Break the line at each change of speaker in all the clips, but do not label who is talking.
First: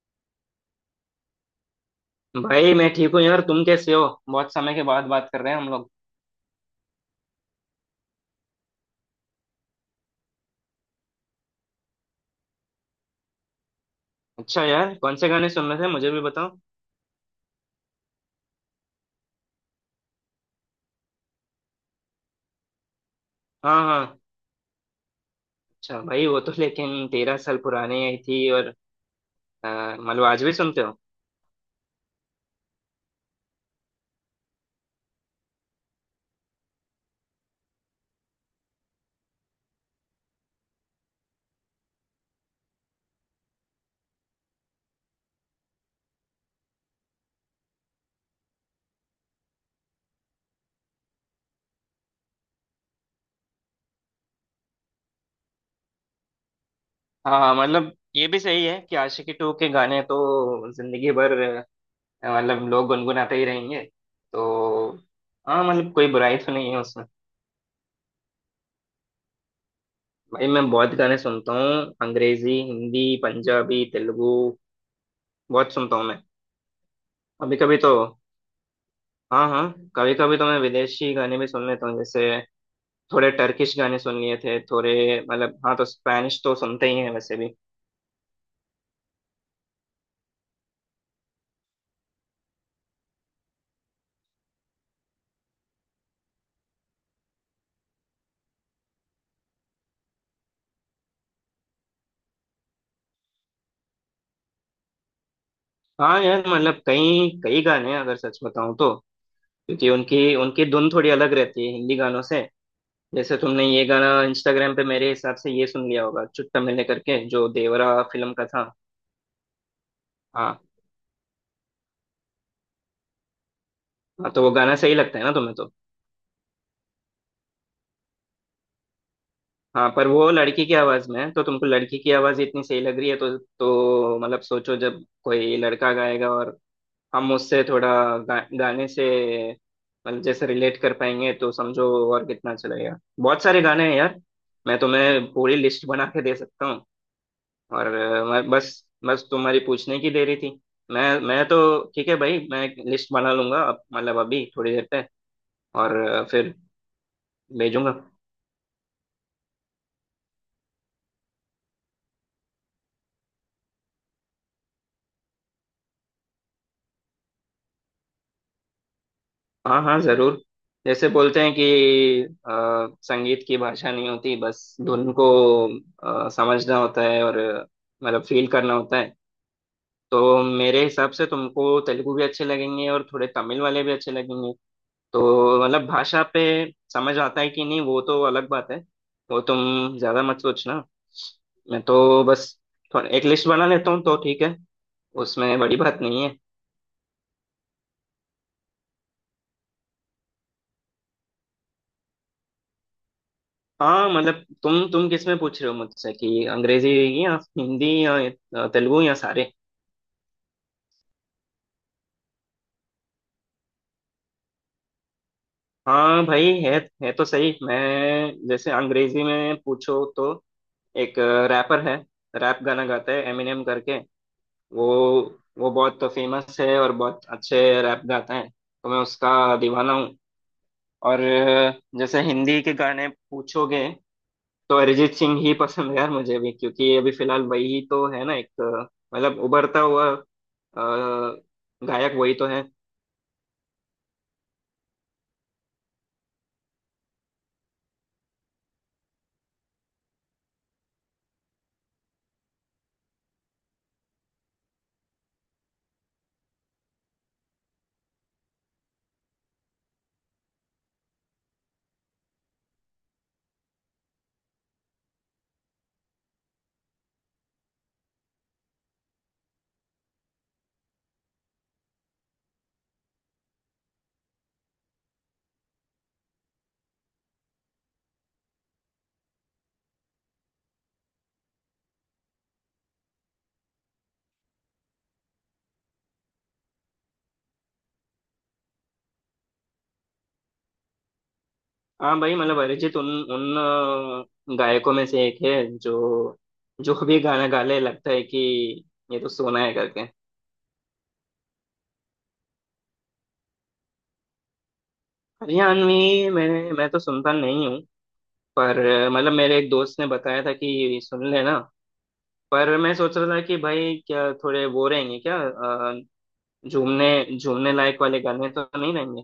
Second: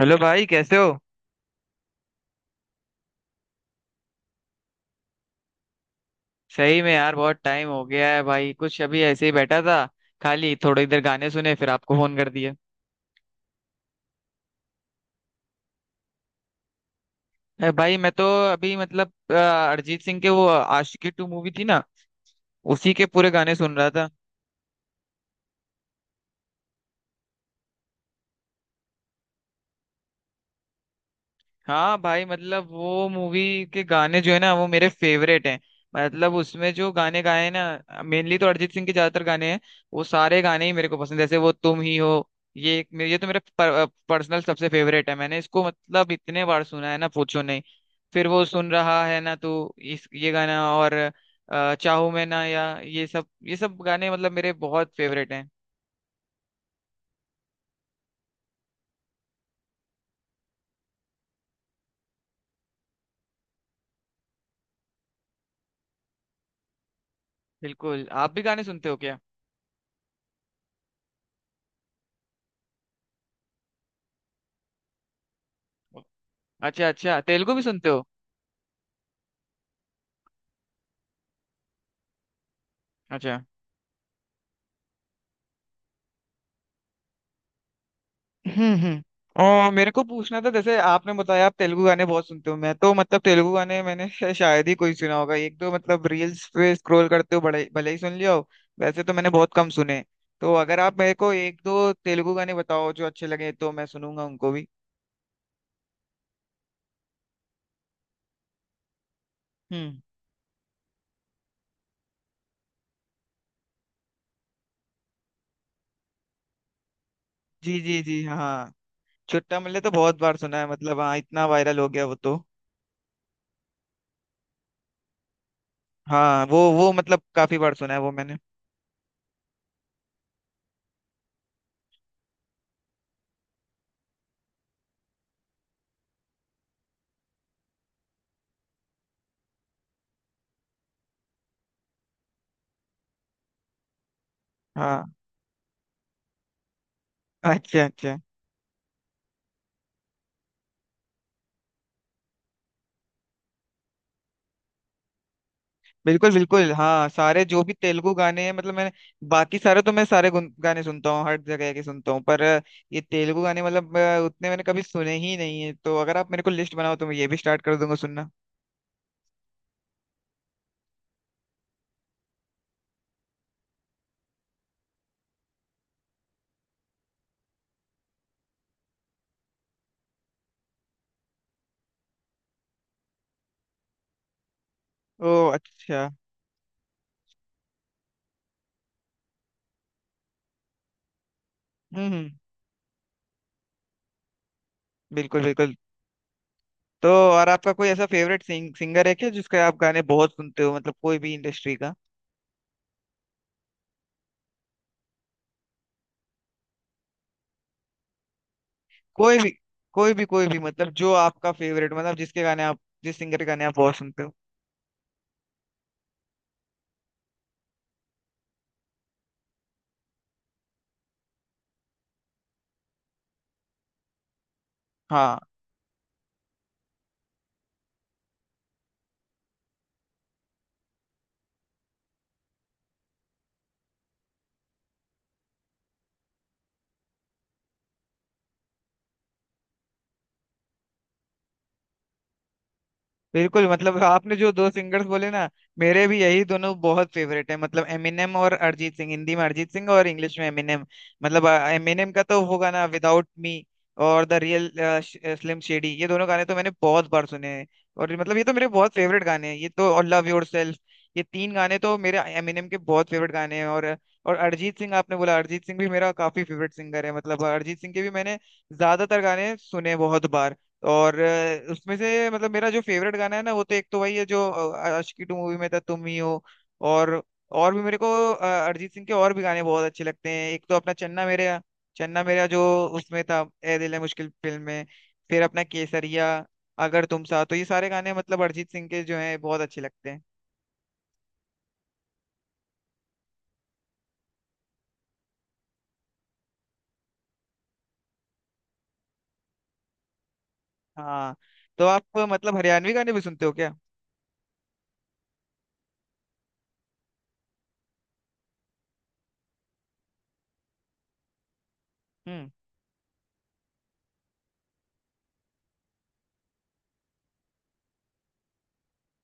Hello भाई, कैसे हो?
भाई मैं ठीक हूँ यार। तुम कैसे हो? बहुत समय के बाद बात कर रहे हैं हम लोग।
सही में यार, बहुत टाइम हो गया है भाई। कुछ अभी ऐसे ही बैठा था, खाली थोड़ी देर गाने सुने, फिर आपको फोन कर दिया।
अच्छा यार, कौन से गाने सुन रहे थे? मुझे भी बताओ।
अरे भाई, मैं तो अभी मतलब अरिजीत सिंह के, वो आशिकी टू मूवी थी ना। उसी के पूरे गाने सुन
हाँ,
रहा था।
हाँ। अच्छा भाई, वो तो लेकिन 13 साल पुराने आई थी और मतलब आज भी सुनते हो?
हाँ भाई, मतलब वो मूवी के गाने जो है ना, वो मेरे फेवरेट हैं। मतलब उसमें जो गाने गाए हैं ना, मेनली तो अरिजीत सिंह के ज्यादातर गाने हैं। वो सारे गाने ही मेरे को पसंद है, जैसे वो तुम ही हो। ये तो मेरा पर्सनल सबसे फेवरेट है, मैंने इसको मतलब इतने बार सुना है ना, पूछो नहीं। फिर वो सुन रहा है ना तू इस ये गाना, और चाहूं मैं ना, या ये सब गाने मतलब मेरे बहुत फेवरेट हैं।
हाँ, हाँ। मतलब ये भी सही है कि आशिकी टू के गाने तो जिंदगी भर मतलब लोग गुनगुनाते ही रहेंगे। तो हाँ, मतलब कोई बुराई तो नहीं है उसमें।
बिल्कुल। आप भी गाने सुनते हो क्या?
भाई मैं बहुत गाने सुनता हूँ। अंग्रेजी, हिंदी, पंजाबी, तेलुगु, बहुत सुनता हूँ मैं।
अच्छा अच्छा, तेलुगु
कभी
भी
कभी
सुनते
तो
हो?
हाँ, हाँ, कभी कभी तो मैं विदेशी गाने भी सुन लेता हूँ। जैसे थोड़े
अच्छा।
टर्किश गाने सुन लिए थे थोड़े। मतलब हाँ, तो स्पैनिश तो सुनते ही हैं वैसे भी।
हम्म हम्म और मेरे को पूछना था, जैसे आपने बताया आप तेलुगु गाने बहुत सुनते हो, मैं तो मतलब तेलुगु गाने मैंने शायद ही कोई सुना होगा, एक दो मतलब रील्स पे स्क्रॉल करते हो बड़े भले ही सुन लिया हो। वैसे तो मैंने बहुत कम सुने। तो अगर आप मेरे को एक दो तेलुगु गाने बताओ जो अच्छे लगे, तो मैं सुनूंगा उनको भी।
हाँ यार, मतलब कई कई गाने हैं, अगर सच बताऊँ तो। क्योंकि
हम्म।
उनकी उनकी धुन थोड़ी अलग रहती है हिंदी गानों से। जैसे तुमने ये गाना इंस्टाग्राम पे, मेरे हिसाब से ये सुन लिया होगा, चुट्टा मिलने करके, जो
जी जी
देवरा
जी,
फिल्म
हाँ।
का था।
चुट्टा मल्ले तो बहुत बार सुना
हाँ,
है मतलब, हाँ इतना वायरल हो गया वो तो।
हाँ। तो वो गाना सही लगता है ना तुम्हें तो?
हाँ, वो मतलब काफी बार सुना है वो मैंने।
हाँ, पर वो लड़की की आवाज में है, तो तुमको लड़की की आवाज इतनी सही लग रही है तो मतलब सोचो जब कोई लड़का गाएगा और हम उससे थोड़ा गाने से मतलब जैसे रिलेट कर पाएंगे तो समझो और कितना चलेगा। बहुत सारे गाने हैं यार, मैं
हाँ,
तुम्हें पूरी लिस्ट बना के दे सकता हूँ।
अच्छा
और
अच्छा।
मैं बस बस तुम्हारी पूछने की देरी थी। मैं तो, ठीक है भाई, मैं लिस्ट बना लूंगा अब, मतलब अभी थोड़ी देर पे। और
बिल्कुल
फिर
बिल्कुल, हाँ सारे जो भी
भेजूंगा।
तेलुगु गाने हैं मतलब मैंने बाकी सारे तो मैं सारे गाने सुनता हूँ, हर जगह के सुनता हूँ, पर ये तेलुगु गाने मतलब उतने मैंने कभी सुने ही नहीं है, तो अगर आप मेरे को लिस्ट बनाओ तो मैं ये भी स्टार्ट कर दूंगा सुनना।
हाँ, हाँ, जरूर। जैसे बोलते हैं कि संगीत की भाषा नहीं होती, बस धुन को समझना होता है और मतलब फील करना होता है। तो मेरे हिसाब से तुमको तेलुगु भी अच्छे लगेंगे और थोड़े तमिल वाले भी अच्छे लगेंगे।
ओ
तो मतलब
अच्छा।
भाषा पे समझ आता है कि नहीं वो तो अलग बात है। वो तुम ज्यादा मत सोचना। मैं तो
हम्म।
बस थोड़ा एक लिस्ट बना लेता हूँ तो ठीक है।
बिल्कुल
उसमें
बिल्कुल।
बड़ी बात नहीं है।
तो और आपका कोई ऐसा फेवरेट सिंगर है क्या, जिसके आप गाने बहुत सुनते हो, मतलब कोई भी इंडस्ट्री का?
हाँ मतलब तुम किस में पूछ रहे हो मुझसे? कि अंग्रेजी या हिंदी या तेलुगु या
कोई भी।
सारे?
कोई भी कोई भी, मतलब जो आपका फेवरेट, मतलब जिस सिंगर के गाने आप बहुत सुनते हो।
हाँ भाई, है। है तो सही। मैं जैसे अंग्रेजी में पूछो तो एक रैपर है, रैप गाना गाता है, एमिनेम करके। वो
हाँ।
वो बहुत फेमस है और बहुत अच्छे रैप गाता है, तो मैं उसका दीवाना हूँ। और जैसे हिंदी के गाने पूछोगे तो अरिजीत सिंह ही पसंद है यार, मुझे भी। क्योंकि अभी फिलहाल वही तो है ना, एक मतलब उभरता हुआ गायक वही तो है।
बिल्कुल, मतलब आपने जो दो सिंगर्स बोले ना, मेरे भी यही दोनों बहुत फेवरेट है, मतलब एमिनेम और अरिजीत सिंह, हिंदी में अरिजीत सिंह और इंग्लिश में एमिनेम। मतलब एमिनेम का तो वो गाना विदाउट मी और द रियल स्लिम शेडी, ये दोनों गाने तो मैंने बहुत बार सुने हैं। और मतलब ये तो मेरे बहुत फेवरेट गाने हैं ये तो, और लव योरसेल्फ, ये तीन गाने तो मेरे एमिनेम के बहुत फेवरेट गाने हैं। और अरिजीत सिंह आपने बोला, अरिजीत सिंह भी मेरा काफी फेवरेट सिंगर है, मतलब अरिजीत सिंह के भी मैंने ज्यादातर गाने सुने बहुत बार। और उसमें से मतलब मेरा जो फेवरेट गाना है ना, वो तो एक तो वही है जो आशिकी टू मूवी में था, तुम ही हो। और और भी मेरे को अरिजीत सिंह के और भी गाने बहुत अच्छे लगते हैं। एक तो अपना चन्ना मेरेया, चन्ना मेरेया जो उसमें था, ए दिल है मुश्किल फिल्म में। फिर अपना केसरिया, अगर तुम साथ हो, तो ये सारे गाने मतलब अरिजीत सिंह के जो हैं बहुत अच्छे लगते हैं।
हाँ भाई, मतलब अरिजीत उन उन गायकों में से एक है जो, जो भी गाना गा ले, लगता है कि ये तो सोना है करके।
हाँ, तो आप मतलब हरियाणवी गाने भी सुनते हो क्या?
हरियाणवी? मैं तो सुनता नहीं हूँ। पर मतलब मेरे एक दोस्त ने बताया था कि ये सुन लेना।
हम्म।
पर मैं सोच रहा था कि भाई क्या थोड़े वो रहेंगे क्या झूमने, झूमने लायक वाले गाने तो नहीं रहेंगे?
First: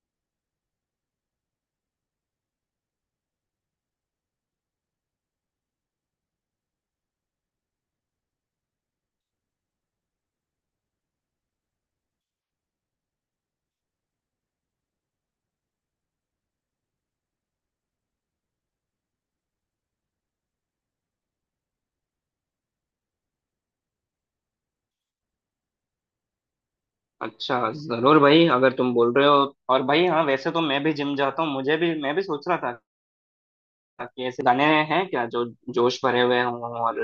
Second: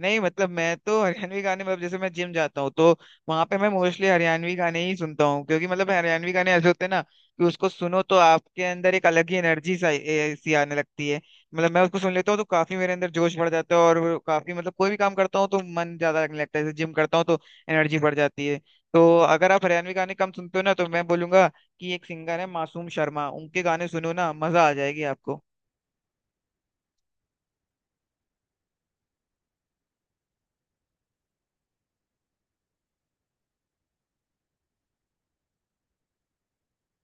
नहीं मतलब मैं तो हरियाणवी गाने, मतलब जैसे मैं जिम जाता हूँ तो वहां पे मैं मोस्टली हरियाणवी गाने ही सुनता हूँ, क्योंकि मतलब हरियाणवी गाने ऐसे होते हैं ना कि उसको सुनो तो आपके अंदर एक अलग ही एनर्जी सी आने लगती है। मतलब मैं उसको सुन लेता हूँ तो काफी मेरे अंदर जोश बढ़ जाता है, और वो काफी मतलब कोई भी काम करता हूँ तो मन ज्यादा लगने लगता है, जैसे जिम करता हूँ तो एनर्जी बढ़ जाती है। तो अगर आप हरियाणवी गाने कम सुनते हो ना, तो मैं बोलूंगा कि एक सिंगर है मासूम शर्मा, उनके गाने सुनो ना, मजा आ जाएगी आपको।
अच्छा जरूर भाई, अगर तुम बोल रहे हो। और भाई हाँ, वैसे तो मैं भी जिम जाता हूँ, मुझे भी मैं भी सोच रहा था कि ऐसे गाने हैं क्या जो जोश भरे हुए हों और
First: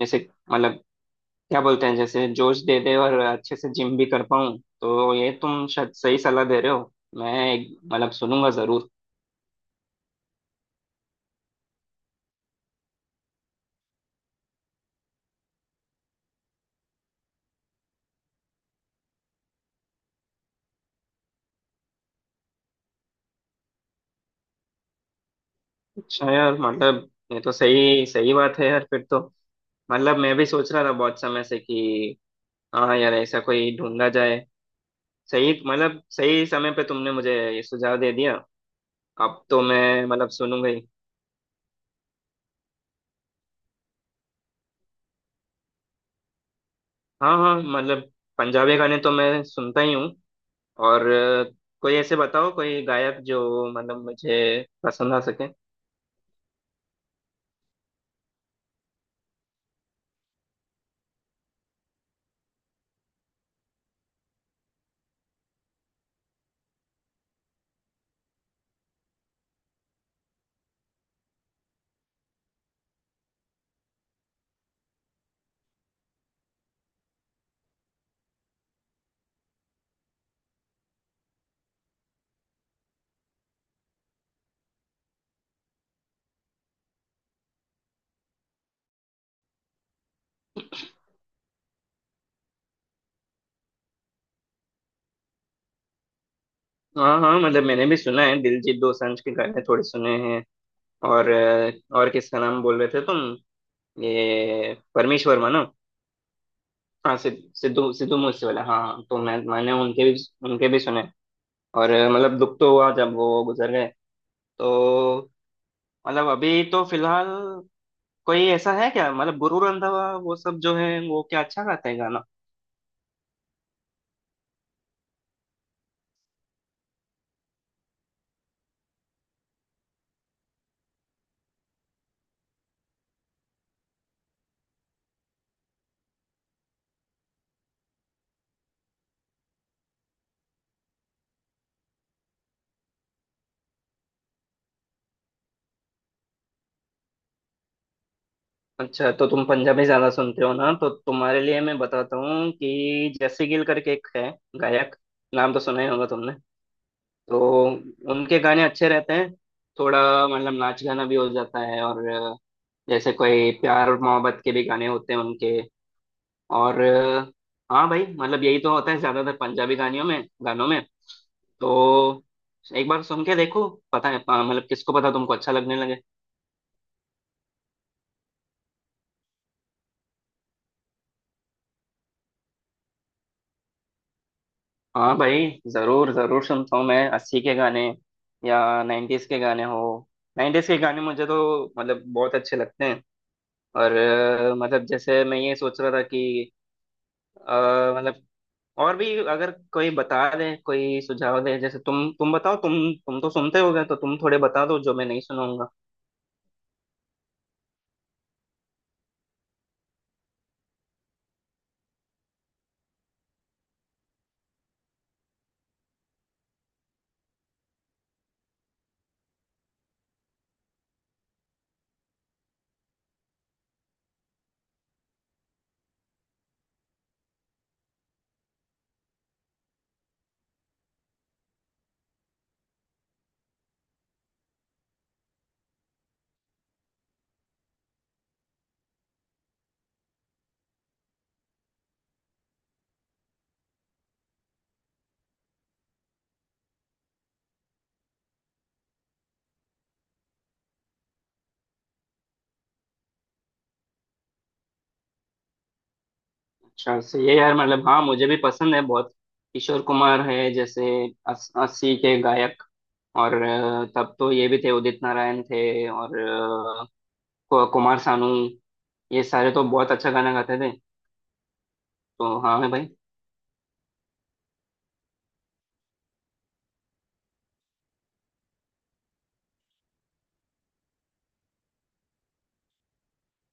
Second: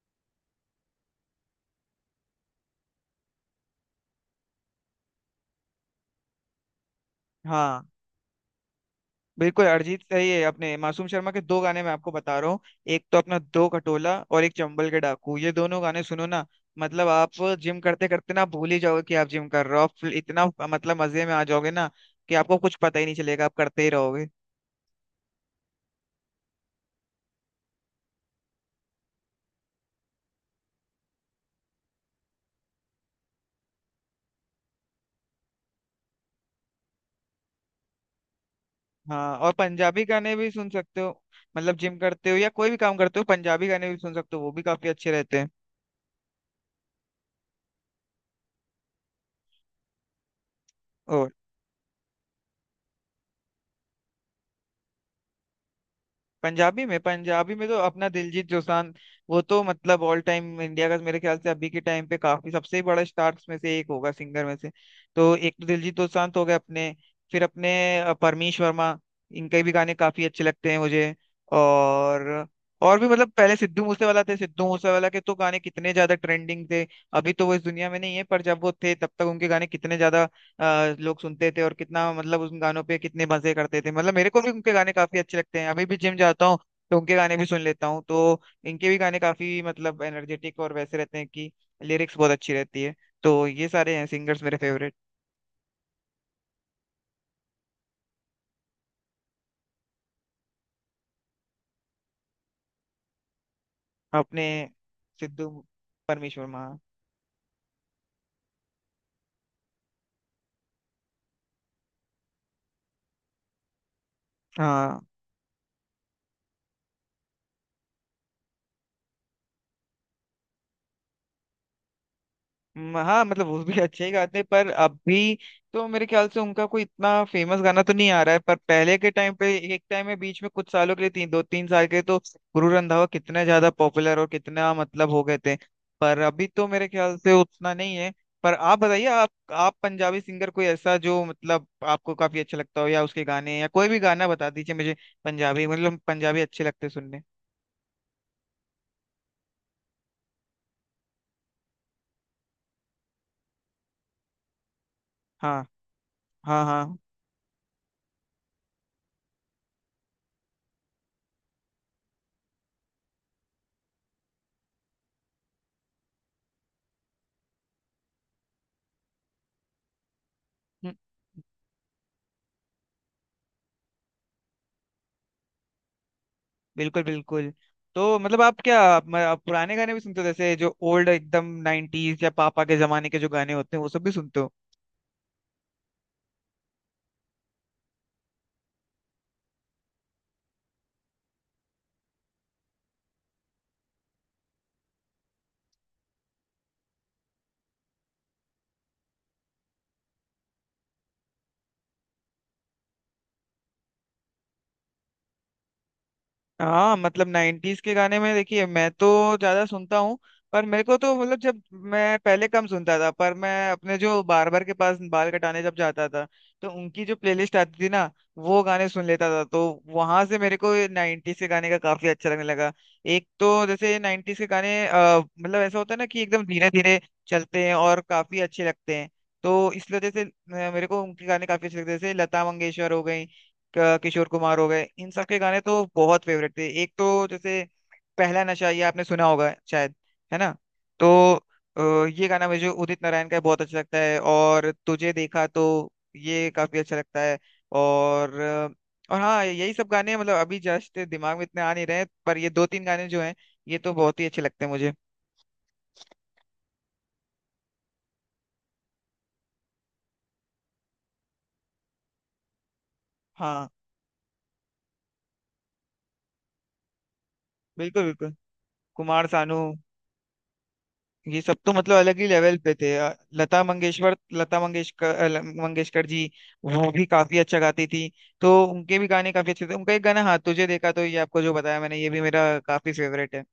जैसे मतलब क्या बोलते हैं, जैसे जोश दे दे और अच्छे से जिम भी कर पाऊँ। तो ये तुम शायद सही सलाह दे रहे हो।
हाँ
मतलब सुनूंगा जरूर।
बिल्कुल, अरिजीत सही है, अपने मासूम शर्मा के दो गाने मैं आपको बता रहा हूँ। एक तो अपना दो खटोला और एक चंबल के डाकू, ये दोनों गाने सुनो ना। मतलब आप जिम करते करते ना भूल ही जाओगे कि आप जिम कर रहे हो, आप इतना मतलब मजे में आ जाओगे ना, कि आपको कुछ पता ही नहीं चलेगा, आप करते ही रहोगे।
अच्छा यार मतलब ये तो सही सही बात है यार, फिर तो मतलब मैं भी सोच रहा था बहुत समय से कि हाँ यार ऐसा कोई ढूंढा जाए। सही मतलब सही समय पे तुमने मुझे ये सुझाव दे दिया।
हाँ,
अब
और
तो
पंजाबी
मैं मतलब
गाने भी सुन
सुनूंगा ही।
सकते हो। मतलब जिम करते हो या कोई भी काम करते हो, पंजाबी गाने भी सुन सकते हो, वो भी काफी अच्छे रहते
हाँ, हाँ, मतलब पंजाबी गाने तो मैं सुनता ही हूँ। और
हैं।
कोई ऐसे बताओ कोई गायक जो मतलब मुझे पसंद आ सके।
पंजाबी में तो अपना दिलजीत दोसांझ, वो तो मतलब ऑल टाइम इंडिया का मेरे ख्याल से अभी के टाइम पे काफी सबसे बड़ा स्टार्स में से एक होगा सिंगर में से। तो एक तो दिलजीत दोसांझ हो गए अपने, फिर अपने परमीश वर्मा, इनके भी गाने काफी अच्छे लगते हैं मुझे। और और भी मतलब पहले सिद्धू मूसेवाला थे, सिद्धू मूसेवाला के तो गाने कितने ज्यादा ट्रेंडिंग थे। अभी तो वो इस दुनिया में नहीं है, पर जब वो थे तब तक उनके गाने कितने ज्यादा लोग सुनते थे, और कितना मतलब उन गानों पे कितने मजे करते थे। मतलब मेरे को भी उनके गाने काफी अच्छे लगते हैं, अभी भी जिम जाता हूँ तो उनके गाने भी सुन लेता हूँ, तो इनके भी गाने काफी मतलब एनर्जेटिक और वैसे रहते हैं कि लिरिक्स बहुत अच्छी रहती है। तो ये सारे हैं सिंगर्स मेरे फेवरेट।
हाँ, हाँ, मतलब मैंने भी सुना है, दिलजीत दोसांझ के गाने थोड़े सुने हैं। और और किसका नाम बोल रहे थे तुम?
अपने
ये परमीश
सिद्धू
वर्मा ना?
परमेश्वर महा,
हाँ, सिद्धू सिद्धू मूसे वाला, हाँ, हाँ, तो मैंने उनके भी सुने। और मतलब दुख तो हुआ जब वो गुजर गए।
हाँ।
तो मतलब अभी तो फिलहाल कोई ऐसा है क्या? मतलब गुरु रंधावा, वो सब, जो है वो क्या अच्छा गाते हैं गाना?
हाँ मतलब वो भी अच्छे ही गाते हैं, पर अभी तो मेरे ख्याल से उनका कोई इतना फेमस गाना तो नहीं आ रहा है, पर पहले के टाइम पे एक टाइम में बीच में कुछ सालों के लिए, तीन दो तीन साल के तो गुरु रंधावा कितने ज्यादा पॉपुलर और कितना मतलब हो गए थे। पर अभी तो मेरे ख्याल से उतना नहीं है। पर आप बताइए, आप पंजाबी सिंगर कोई ऐसा जो मतलब आपको काफी अच्छा लगता हो, या उसके गाने या कोई भी गाना बता दीजिए मुझे, पंजाबी, मतलब पंजाबी अच्छे लगते सुनने।
अच्छा तो तुम पंजाबी ज्यादा सुनते हो ना, तो तुम्हारे लिए मैं बताता हूँ कि जैसी गिल करके एक है गायक, नाम तो
हाँ
सुना ही होगा तुमने।
हाँ। हाँ।
तो उनके गाने अच्छे रहते हैं, थोड़ा मतलब नाच गाना भी हो जाता है और जैसे कोई प्यार और मोहब्बत के भी गाने होते हैं उनके। और हाँ भाई, मतलब यही तो होता है ज्यादातर पंजाबी गानियों में, गानों में।
हम्म।
तो एक बार सुन के देखो। पता है, मतलब किसको पता, तुमको अच्छा लगने लगे।
बिल्कुल बिल्कुल। तो मतलब आप क्या आप, मैं- आप पुराने गाने भी सुनते हो, जैसे जो ओल्ड एकदम नाइनटीज या पापा के जमाने के जो गाने होते हैं वो सब भी सुनते हो?
हाँ भाई, जरूर जरूर सुनता हूँ मैं 80 के गाने या 90s के गाने हो। 90s के गाने मुझे तो मतलब बहुत अच्छे लगते हैं। और मतलब जैसे मैं ये सोच रहा था कि अ, मतलब और भी अगर कोई बता दे, कोई सुझाव दे, जैसे तुम बताओ, तुम तो सुनते होगे तो तुम थोड़े बता दो जो मैं नहीं सुनाऊंगा।
हाँ मतलब नाइन्टीज के गाने में देखिए, मैं तो ज्यादा सुनता हूँ। पर मेरे को तो मतलब जब मैं पहले कम सुनता था, पर मैं अपने जो बार्बर के पास बाल कटाने जब जाता था, तो उनकी जो प्लेलिस्ट आती थी ना, वो गाने सुन लेता था, तो वहां से मेरे को नाइन्टीज के गाने का काफी अच्छा लगने लगा। एक तो जैसे नाइन्टीज के गाने मतलब ऐसा होता है ना कि एकदम धीरे धीरे चलते हैं और काफी अच्छे लगते हैं। तो इस वजह से मेरे को उनके गाने काफी अच्छे लगते हैं, जैसे लता मंगेशकर हो गई, किशोर कुमार हो गए, इन सब के गाने तो बहुत फेवरेट थे। एक तो जैसे पहला नशा, ये आपने सुना होगा शायद, है ना? तो ये गाना मुझे उदित नारायण का बहुत अच्छा लगता है, और तुझे देखा तो, ये काफी अच्छा लगता है। और अ, और हाँ यही सब गाने, मतलब अभी जस्ट दिमाग में इतने आ नहीं रहे हैं, पर ये दो तीन गाने जो हैं ये तो बहुत ही अच्छे लगते हैं मुझे।
अच्छा सही है यार, मतलब हाँ, मुझे भी पसंद है बहुत। किशोर कुमार है जैसे 80 के गायक। और
हाँ
तब तो ये भी थे, उदित नारायण थे, और कुमार
बिल्कुल
सानू।
बिल्कुल,
ये
कुमार
सारे
सानू,
तो बहुत अच्छा गाना गाते थे।
ये सब तो मतलब अलग ही
तो
लेवल
हाँ, है
पे
भाई।
थे। लता मंगेशकर लता मंगेशकर, मंगेशकर जी वो भी काफी अच्छा गाती थी, तो उनके भी गाने काफी अच्छे थे। उनका एक गाना, हाँ तुझे देखा तो, ये आपको जो बताया मैंने, ये भी मेरा काफी फेवरेट है।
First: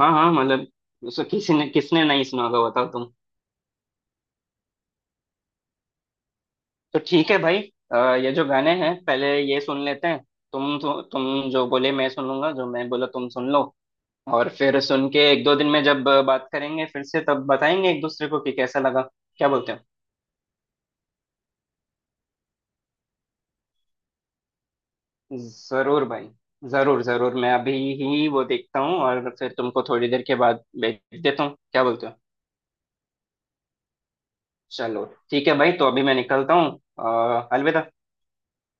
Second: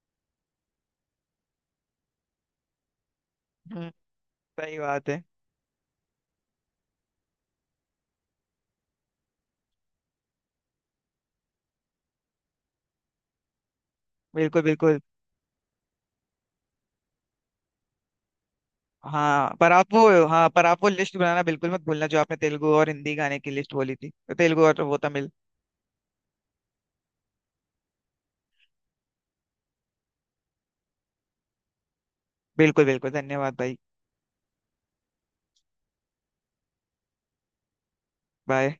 हाँ, हाँ मतलब उसको किसी ने, किसने नहीं सुना होगा बताओ।
हम्म, सही बात है।
तो ठीक है भाई। अ, ये जो गाने हैं पहले ये सुन लेते हैं। तुम तो, तुम जो बोले मैं सुन लूंगा, जो मैं बोला तुम सुन लो। और
बिल्कुल
फिर
बिल्कुल।
सुन के एक दो दिन में जब बात करेंगे फिर से तब बताएंगे एक दूसरे को कि कैसा लगा। क्या बोलते हो?
हाँ पर आप वो लिस्ट बनाना बिल्कुल मत भूलना, जो आपने तेलुगु और हिंदी गाने की लिस्ट बोली थी, तो तेलुगु और वो तमिल।
जरूर भाई, जरूर जरूर। मैं अभी ही वो देखता हूँ और फिर तुमको थोड़ी देर के बाद भेज देता हूँ। क्या बोलते हो?
बिल्कुल बिल्कुल, धन्यवाद भाई।
चलो, ठीक है भाई, तो अभी मैं निकलता हूँ। अलविदा।
बाय।